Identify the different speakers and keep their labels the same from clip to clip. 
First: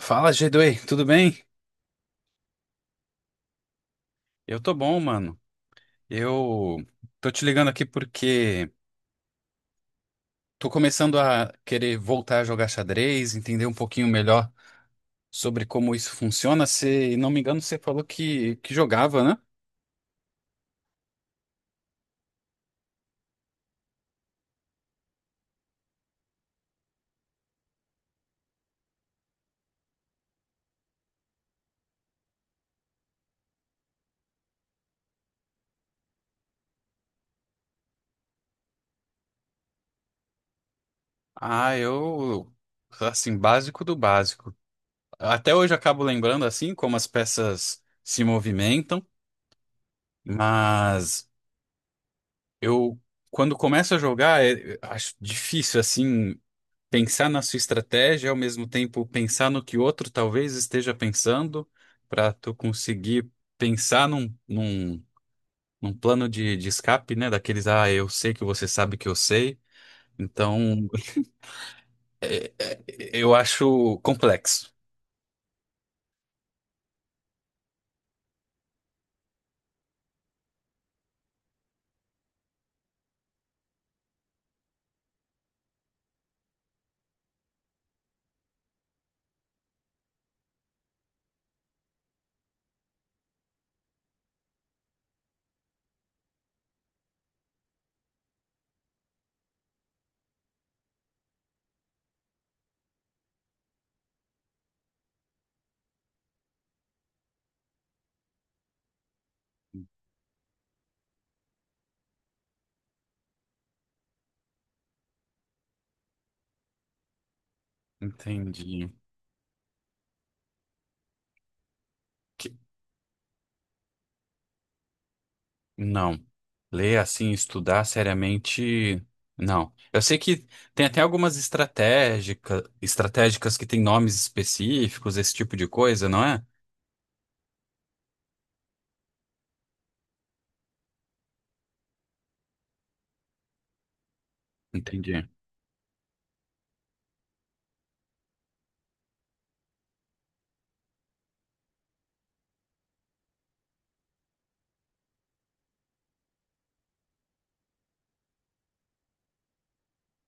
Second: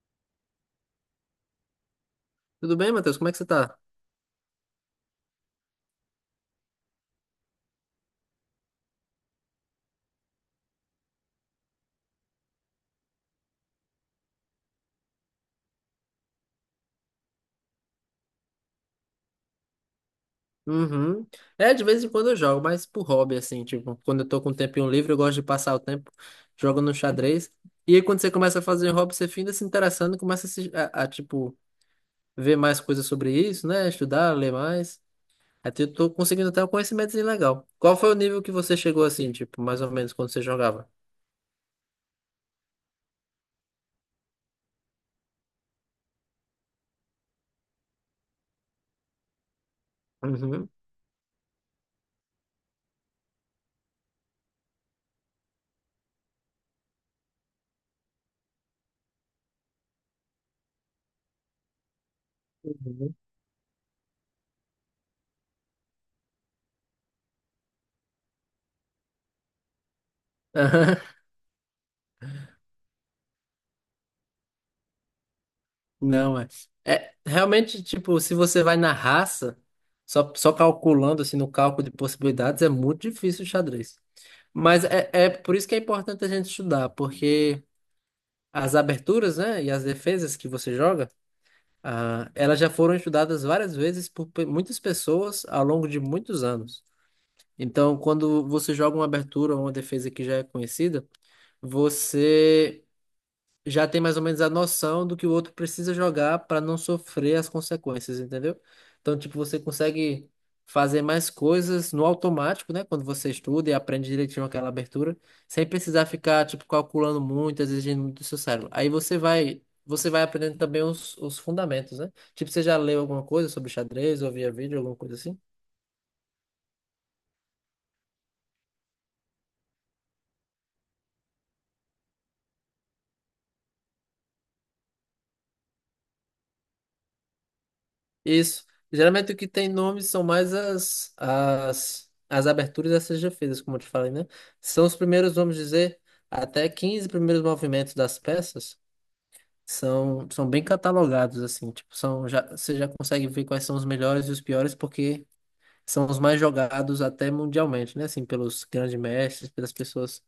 Speaker 1: Fala, g, tudo bem?
Speaker 2: Tudo bem, Matheus? Como é que você tá?
Speaker 1: Eu tô bom, mano. Eu Tô te ligando aqui porque tô começando a querer voltar a jogar xadrez, entender um pouquinho melhor sobre como isso funciona. Se não me engano, você falou que jogava, né?
Speaker 2: Uhum. É, de vez em quando eu jogo, mas por hobby, assim, tipo, quando eu tô com um tempinho livre, eu gosto de passar o tempo jogando xadrez. E aí, quando você começa a fazer hobby, você finda se interessando, começa a, tipo, ver mais coisas sobre isso, né? Estudar, ler mais. Até eu tô conseguindo até um conhecimento legal. Qual foi o nível que você chegou, assim, tipo, mais ou menos, quando você jogava?
Speaker 1: Ah, eu, assim, básico do básico. Até hoje eu acabo lembrando, assim, como as peças se movimentam,
Speaker 2: Uhum.
Speaker 1: mas eu, quando começo a jogar, acho difícil, assim. Pensar na sua estratégia, ao mesmo tempo pensar no que outro talvez esteja pensando, para tu
Speaker 2: Uhum.
Speaker 1: conseguir pensar num plano de escape, né? Daqueles, ah, eu sei que você sabe que eu sei. Então, eu acho complexo.
Speaker 2: Não, é. É, realmente, tipo, se você vai na raça, só calculando, assim, no cálculo de possibilidades, é muito difícil o xadrez. Mas é por isso que é importante a gente estudar, porque as aberturas, né, e as defesas que você joga, ah, elas já foram estudadas várias vezes por muitas pessoas ao longo de muitos anos. Então, quando você joga uma abertura ou uma defesa que já é conhecida, você já tem mais ou menos a noção do que o outro precisa jogar para não sofrer as consequências, entendeu? Então, tipo, você consegue fazer mais coisas no automático, né? Quando você estuda e aprende direitinho aquela abertura, sem precisar ficar, tipo, calculando muito, exigindo muito do seu cérebro. Aí
Speaker 1: Entendi.
Speaker 2: você vai aprendendo também os fundamentos, né? Tipo,
Speaker 1: Que-
Speaker 2: você já leu alguma coisa sobre xadrez, ou via vídeo, alguma coisa assim?
Speaker 1: Não. Ler assim, estudar seriamente, não. Eu sei que tem até algumas estratégicas que têm nomes específicos, esse tipo de coisa, não é?
Speaker 2: Isso. Geralmente o que tem nome são mais as aberturas e as como eu te falei, né? São os
Speaker 1: Entendi.
Speaker 2: primeiros, vamos dizer, até 15 primeiros movimentos das peças são bem catalogados, assim. Tipo, você já consegue ver quais são os melhores e os piores, porque são os mais jogados até mundialmente, né? Assim, pelos grandes mestres, pelas pessoas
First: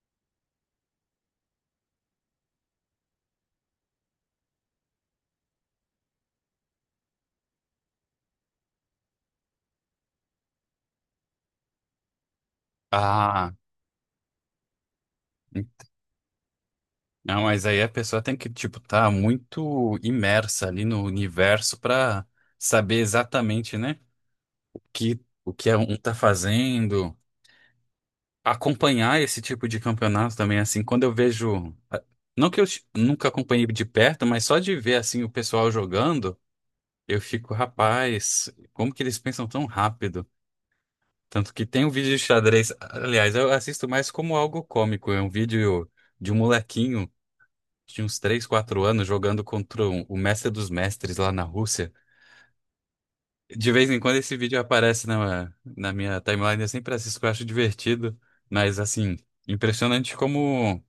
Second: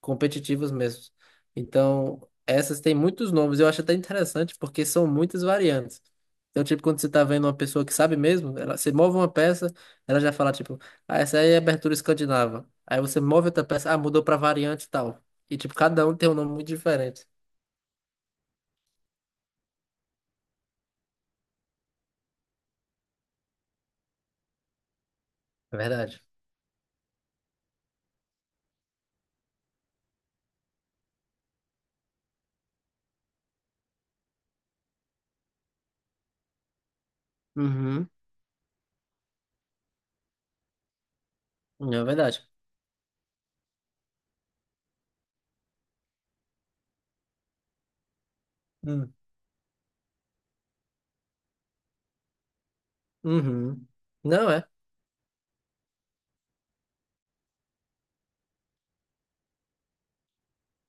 Speaker 2: competitivos mesmos. Então, essas têm muitos nomes. Eu acho até interessante porque são muitas variantes. Então, tipo, quando você tá vendo uma pessoa que sabe mesmo, você move uma peça, ela já fala, tipo, ah, essa aí é abertura escandinava. Aí você move
Speaker 1: Ah.
Speaker 2: outra peça, ah, mudou pra variante e tal. E, tipo, cada um tem um nome muito diferente.
Speaker 1: Não, mas aí a pessoa tem que, tipo, tá muito imersa ali no universo pra saber exatamente, né, que, o que
Speaker 2: É
Speaker 1: um tá
Speaker 2: verdade.
Speaker 1: fazendo. Acompanhar esse tipo de campeonato também, assim, quando eu vejo. Não que eu nunca acompanhei de perto, mas só de ver, assim, o pessoal jogando, eu fico,
Speaker 2: Uhum.
Speaker 1: rapaz, como que eles pensam tão rápido? Tanto que tem um
Speaker 2: É
Speaker 1: vídeo de
Speaker 2: verdade.
Speaker 1: xadrez. Aliás, eu assisto mais como algo cômico, é um vídeo de um molequinho. Tinha uns 3 4 anos
Speaker 2: Hum.
Speaker 1: jogando contra o mestre dos mestres lá na Rússia. De
Speaker 2: Uhum.
Speaker 1: vez em quando esse
Speaker 2: Não
Speaker 1: vídeo
Speaker 2: é.
Speaker 1: aparece na minha timeline, eu sempre assisto, que eu acho divertido. Mas, assim, impressionante como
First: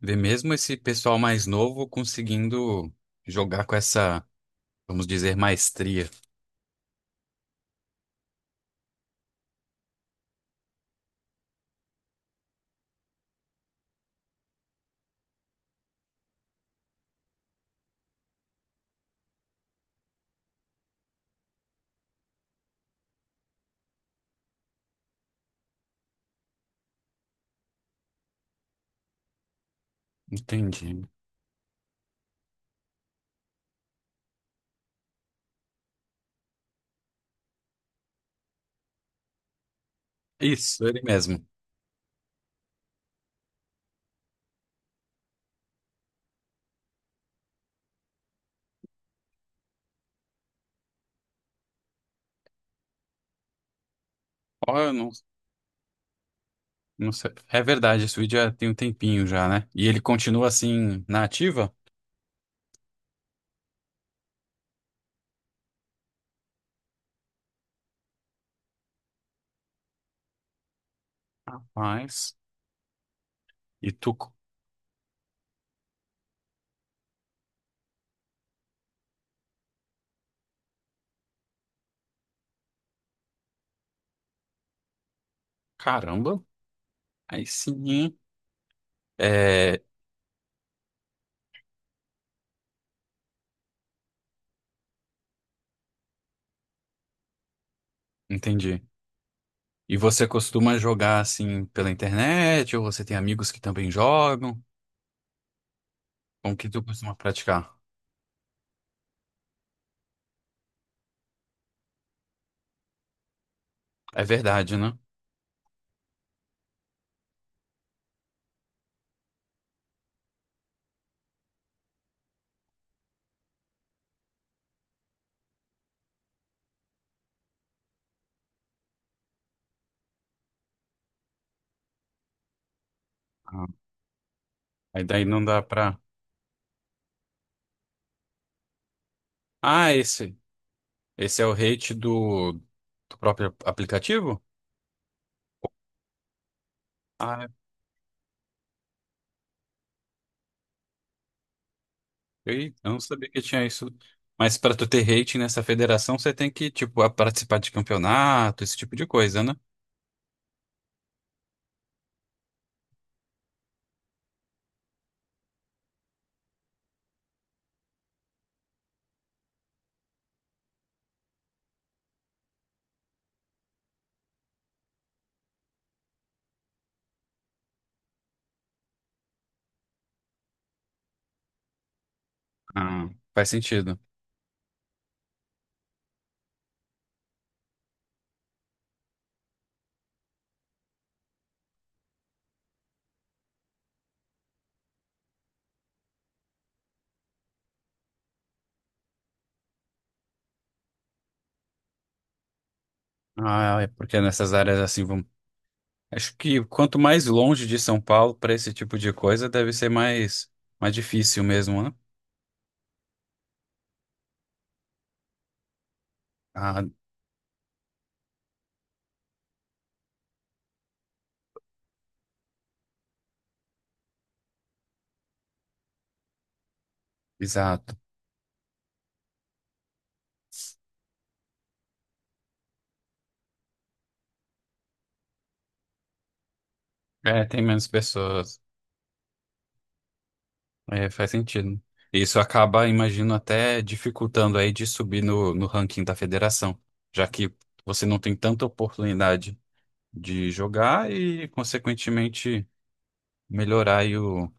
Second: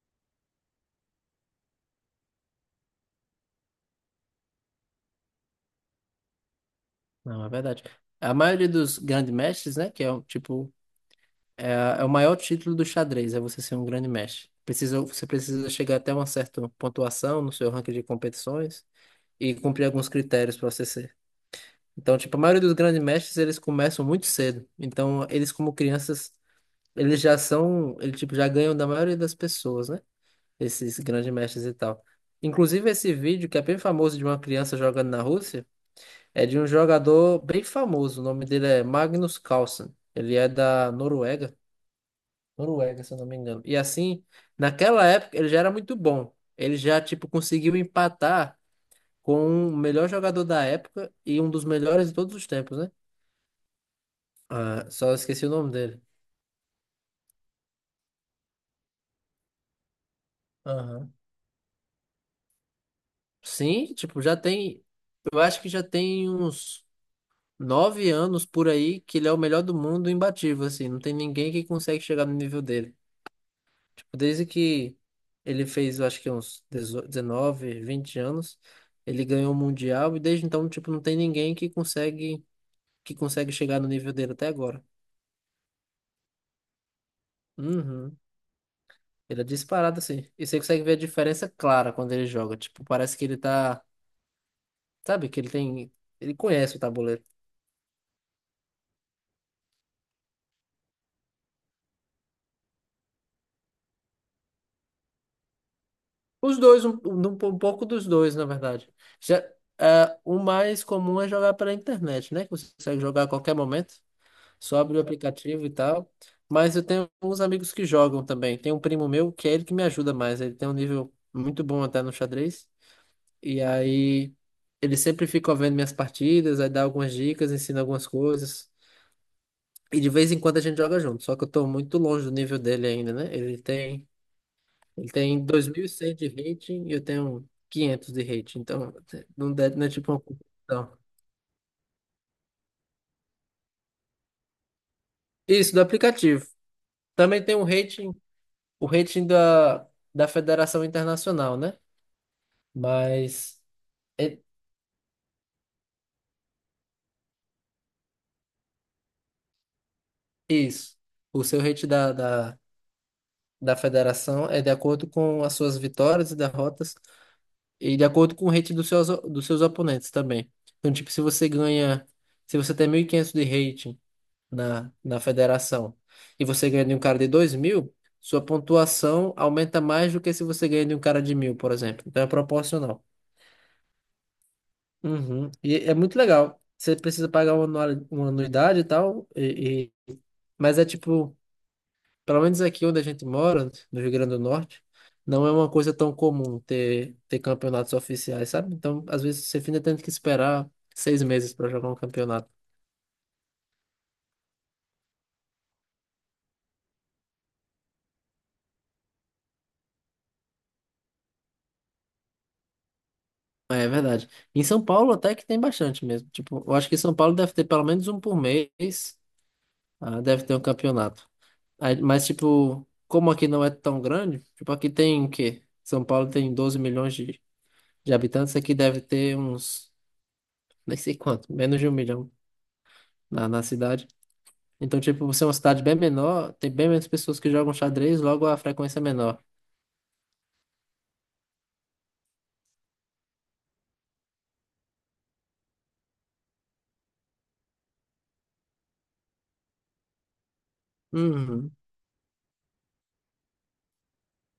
Speaker 1: ver mesmo esse pessoal mais novo conseguindo jogar com essa, vamos dizer, maestria.
Speaker 2: Não, é verdade. A maioria dos grandes mestres, né, que é, um, tipo, É, é o maior título do xadrez, é você ser um grande mestre. Você precisa chegar até uma certa pontuação no seu ranking de competições e cumprir alguns critérios para você ser. Então, tipo, a maioria dos grandes mestres, eles começam muito cedo. Então, eles como crianças, eles já são, eles tipo, já ganham da maioria das pessoas, né? Esses
Speaker 1: Entendi.
Speaker 2: grandes mestres e tal. Inclusive, esse vídeo, que é bem famoso de uma criança jogando na Rússia, é de um jogador bem famoso. O nome dele é Magnus Carlsen. Ele é
Speaker 1: Isso,
Speaker 2: da
Speaker 1: ele mesmo.
Speaker 2: Noruega. Noruega, se eu não me engano. E assim, naquela época ele já era muito bom. Ele já, tipo, conseguiu empatar com o melhor jogador da época e um dos melhores de todos os tempos, né?
Speaker 1: Ó,
Speaker 2: Ah,
Speaker 1: eu não,
Speaker 2: só esqueci o nome dele.
Speaker 1: não sei. É verdade, esse vídeo já tem um tempinho já, né? E ele continua assim,
Speaker 2: Aham.
Speaker 1: na ativa?
Speaker 2: Sim, tipo, já tem. Eu acho que já tem uns 9 anos por aí que ele é o melhor do mundo imbatível, assim. Não tem ninguém que consegue chegar no
Speaker 1: Rapaz.
Speaker 2: nível dele.
Speaker 1: E
Speaker 2: Tipo,
Speaker 1: tu,
Speaker 2: desde que ele fez, eu acho que uns 18, 19, 20 anos, ele ganhou o Mundial e desde então, tipo, não tem ninguém que consegue chegar no nível dele até agora.
Speaker 1: caramba, aí sim.
Speaker 2: Uhum. Ele é
Speaker 1: É,
Speaker 2: disparado assim. E você consegue ver a diferença clara quando ele joga. Tipo, parece que ele tá, sabe, ele conhece o tabuleiro.
Speaker 1: entendi. E você costuma jogar assim pela internet ou você tem amigos que também jogam? Como
Speaker 2: Os
Speaker 1: que tu
Speaker 2: dois, um,
Speaker 1: costuma
Speaker 2: um
Speaker 1: praticar?
Speaker 2: pouco dos dois, na verdade. Já, o mais comum é jogar pela internet, né? Que você consegue jogar a qualquer momento.
Speaker 1: É verdade,
Speaker 2: Só
Speaker 1: né?
Speaker 2: abri o aplicativo e tal. Mas eu tenho uns amigos que jogam também. Tem um primo meu que é ele que me ajuda mais. Ele tem um nível muito bom até no xadrez. E aí ele sempre fica vendo minhas partidas, aí dá algumas dicas, ensina algumas coisas. E de vez em quando a gente joga junto. Só que eu tô muito longe do nível dele ainda, né? Ele
Speaker 1: Ah,
Speaker 2: tem,
Speaker 1: aí
Speaker 2: ele
Speaker 1: daí
Speaker 2: tem
Speaker 1: não dá
Speaker 2: dois mil e
Speaker 1: pra.
Speaker 2: cem de rating e eu tenho 500 de rating. Então não, não é
Speaker 1: Ah,
Speaker 2: tipo uma
Speaker 1: esse,
Speaker 2: competição.
Speaker 1: esse é o rate do, do próprio aplicativo?
Speaker 2: Isso, do aplicativo. Também
Speaker 1: Ah,
Speaker 2: tem um rating, o rating da Federação Internacional, né?
Speaker 1: eu não sabia que
Speaker 2: Mas
Speaker 1: tinha isso.
Speaker 2: é
Speaker 1: Mas pra tu ter rate nessa federação, você tem que, tipo, participar de campeonato, esse tipo de coisa, né?
Speaker 2: isso. O seu rating da Federação é de acordo com as suas vitórias e derrotas e de acordo com o rating dos seus oponentes também. Então, tipo, se você tem 1.500 de rating na Federação e você ganha de um cara de 2.000, sua pontuação aumenta mais do que se você ganha de um cara de 1.000, por exemplo. Então, é proporcional.
Speaker 1: Ah, faz sentido.
Speaker 2: Uhum. E é muito legal. Você precisa pagar uma anuidade e tal, mas é tipo, pelo menos aqui onde a gente mora, no Rio Grande do Norte, não é uma coisa tão comum ter, campeonatos oficiais, sabe? Então, às vezes, você ainda tem que esperar 6 meses para jogar um campeonato.
Speaker 1: Ah, é porque nessas áreas assim, vamos. Acho que quanto mais longe de São Paulo para esse tipo de coisa, deve ser mais, mais difícil mesmo, né?
Speaker 2: É verdade. Em São Paulo até que tem bastante mesmo. Tipo, eu
Speaker 1: Ah,
Speaker 2: acho que São Paulo deve ter pelo menos um por mês, deve ter um campeonato. Mas, tipo, como aqui não é tão grande, tipo, aqui tem o quê? São Paulo tem 12 milhões de
Speaker 1: exato.
Speaker 2: de habitantes, aqui deve ter uns, nem sei quanto, menos de um milhão na cidade. Então, tipo, você é uma cidade bem menor, tem bem menos pessoas
Speaker 1: É,
Speaker 2: que
Speaker 1: tem
Speaker 2: jogam
Speaker 1: menos
Speaker 2: xadrez, logo a
Speaker 1: pessoas.
Speaker 2: frequência é menor.
Speaker 1: É, faz sentido. Isso acaba, imagino, até dificultando aí de subir no ranking da federação, já que você não tem tanta oportunidade de jogar e,
Speaker 2: Uhum,
Speaker 1: consequentemente, melhorar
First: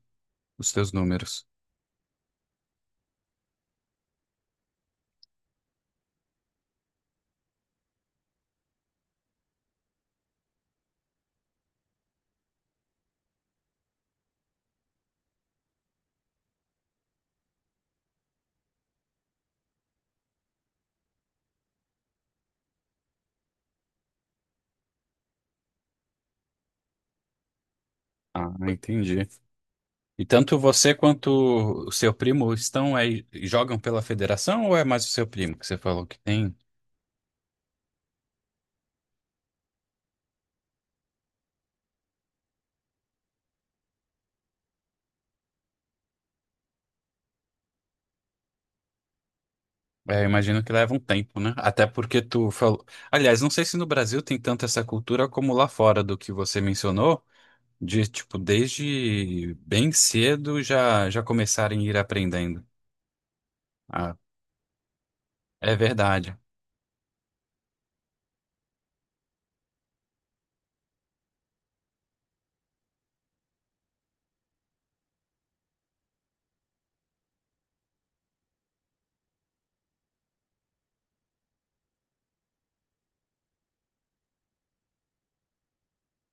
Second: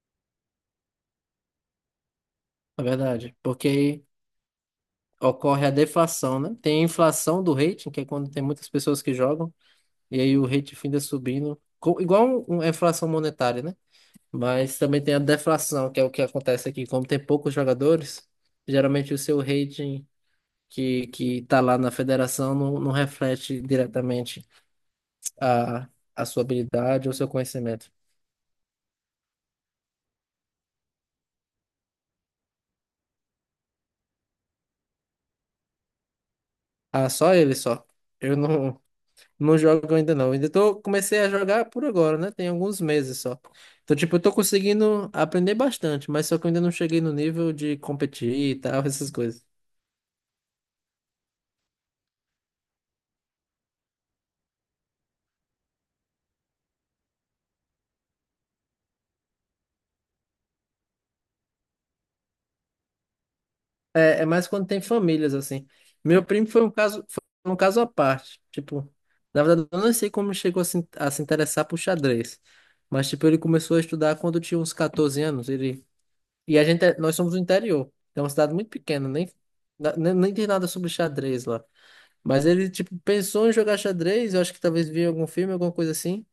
Speaker 1: os seus números.
Speaker 2: é verdade. Porque aí ocorre a deflação, né? Tem a inflação do rating, que é quando tem muitas pessoas que jogam, e aí o rating finda subindo, igual uma inflação monetária, né? Mas também tem a deflação, que é o que acontece aqui. Como tem poucos jogadores, geralmente o seu rating que está lá na federação não reflete diretamente a, a sua habilidade ou seu conhecimento.
Speaker 1: Ah, entendi. E tanto você quanto o seu primo estão aí, jogam pela federação ou é mais o seu primo que você falou que tem?
Speaker 2: Ah, só ele só. Eu não jogo ainda não. Ainda tô, comecei a jogar por agora, né? Tem alguns meses só. Então, tipo, eu tô conseguindo aprender bastante, mas só que eu ainda não cheguei no nível de competir e tal, essas coisas.
Speaker 1: É, eu imagino que leva um tempo, né? Até porque tu falou. Aliás, não sei se no Brasil tem tanto essa cultura como lá fora do que você mencionou, de tipo, desde bem cedo já começarem a ir aprendendo. Ah,
Speaker 2: É mais quando tem famílias, assim.
Speaker 1: é
Speaker 2: Meu
Speaker 1: verdade.
Speaker 2: primo foi um caso à parte. Tipo, na verdade, eu não sei como chegou a se interessar por xadrez. Mas, tipo, ele começou a estudar quando tinha uns 14 anos. E nós somos do interior. É uma cidade muito pequena, nem, na- nem, nem tem nada sobre xadrez lá. Mas ele, tipo, pensou em jogar xadrez. Eu acho que talvez via algum filme, alguma coisa assim.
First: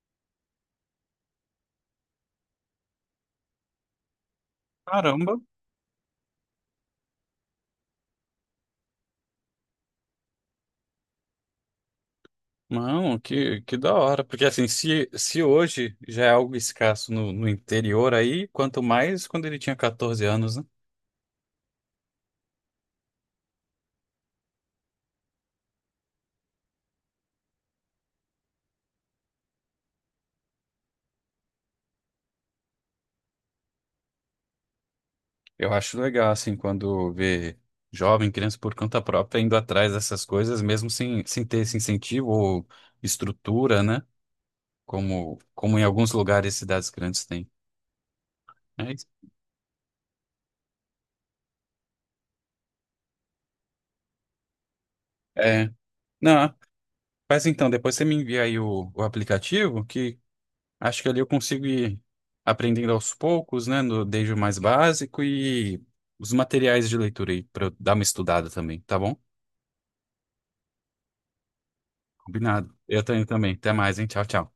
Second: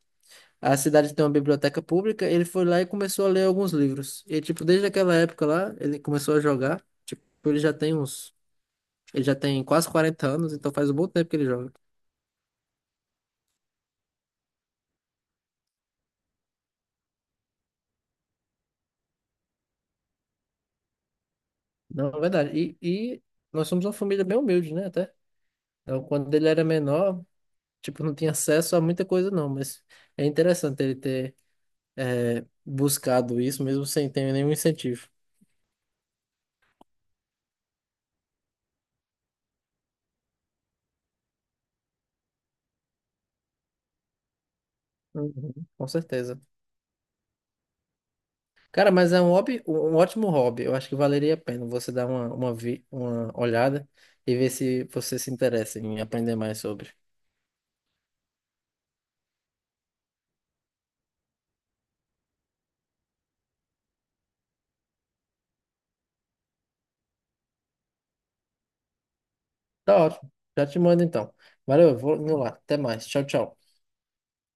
Speaker 2: A cidade tem uma biblioteca pública. Ele foi lá e começou a ler alguns livros. E, tipo, desde aquela
Speaker 1: Caramba.
Speaker 2: época lá, ele começou a jogar. Tipo, ele já tem uns. Ele já tem quase 40 anos, então faz um bom tempo que ele joga.
Speaker 1: Não, que da hora. Porque assim, se hoje já é algo escasso no interior aí, quanto mais quando ele tinha 14 anos, né?
Speaker 2: Não, é verdade. E nós somos uma família bem humilde, né? Até. Então, quando ele era menor, tipo, não tinha acesso a muita coisa, não. Mas é interessante ele ter buscado isso, mesmo sem ter nenhum incentivo.
Speaker 1: Eu acho legal, assim, quando vê jovem, criança por conta própria indo atrás dessas coisas, mesmo sem ter esse incentivo ou estrutura, né? Como,
Speaker 2: Uhum,
Speaker 1: como em
Speaker 2: com
Speaker 1: alguns
Speaker 2: certeza.
Speaker 1: lugares e cidades grandes têm.
Speaker 2: Cara,
Speaker 1: É, isso.
Speaker 2: mas é um hobby, um ótimo hobby. Eu acho que valeria a pena você dar uma olhada e ver se você se
Speaker 1: É.
Speaker 2: interessa em aprender
Speaker 1: Não,
Speaker 2: mais sobre.
Speaker 1: mas então, depois você me envia aí o aplicativo, que acho que ali eu consigo ir aprendendo aos poucos, né? No, desde o mais básico e os materiais de leitura aí, para eu dar uma estudada também, tá bom?
Speaker 2: Tá ótimo. Já te mando então. Valeu, eu vou indo lá.
Speaker 1: Combinado.
Speaker 2: Até
Speaker 1: Eu
Speaker 2: mais. Tchau,
Speaker 1: tenho também.
Speaker 2: tchau.
Speaker 1: Até mais, hein? Tchau, tchau.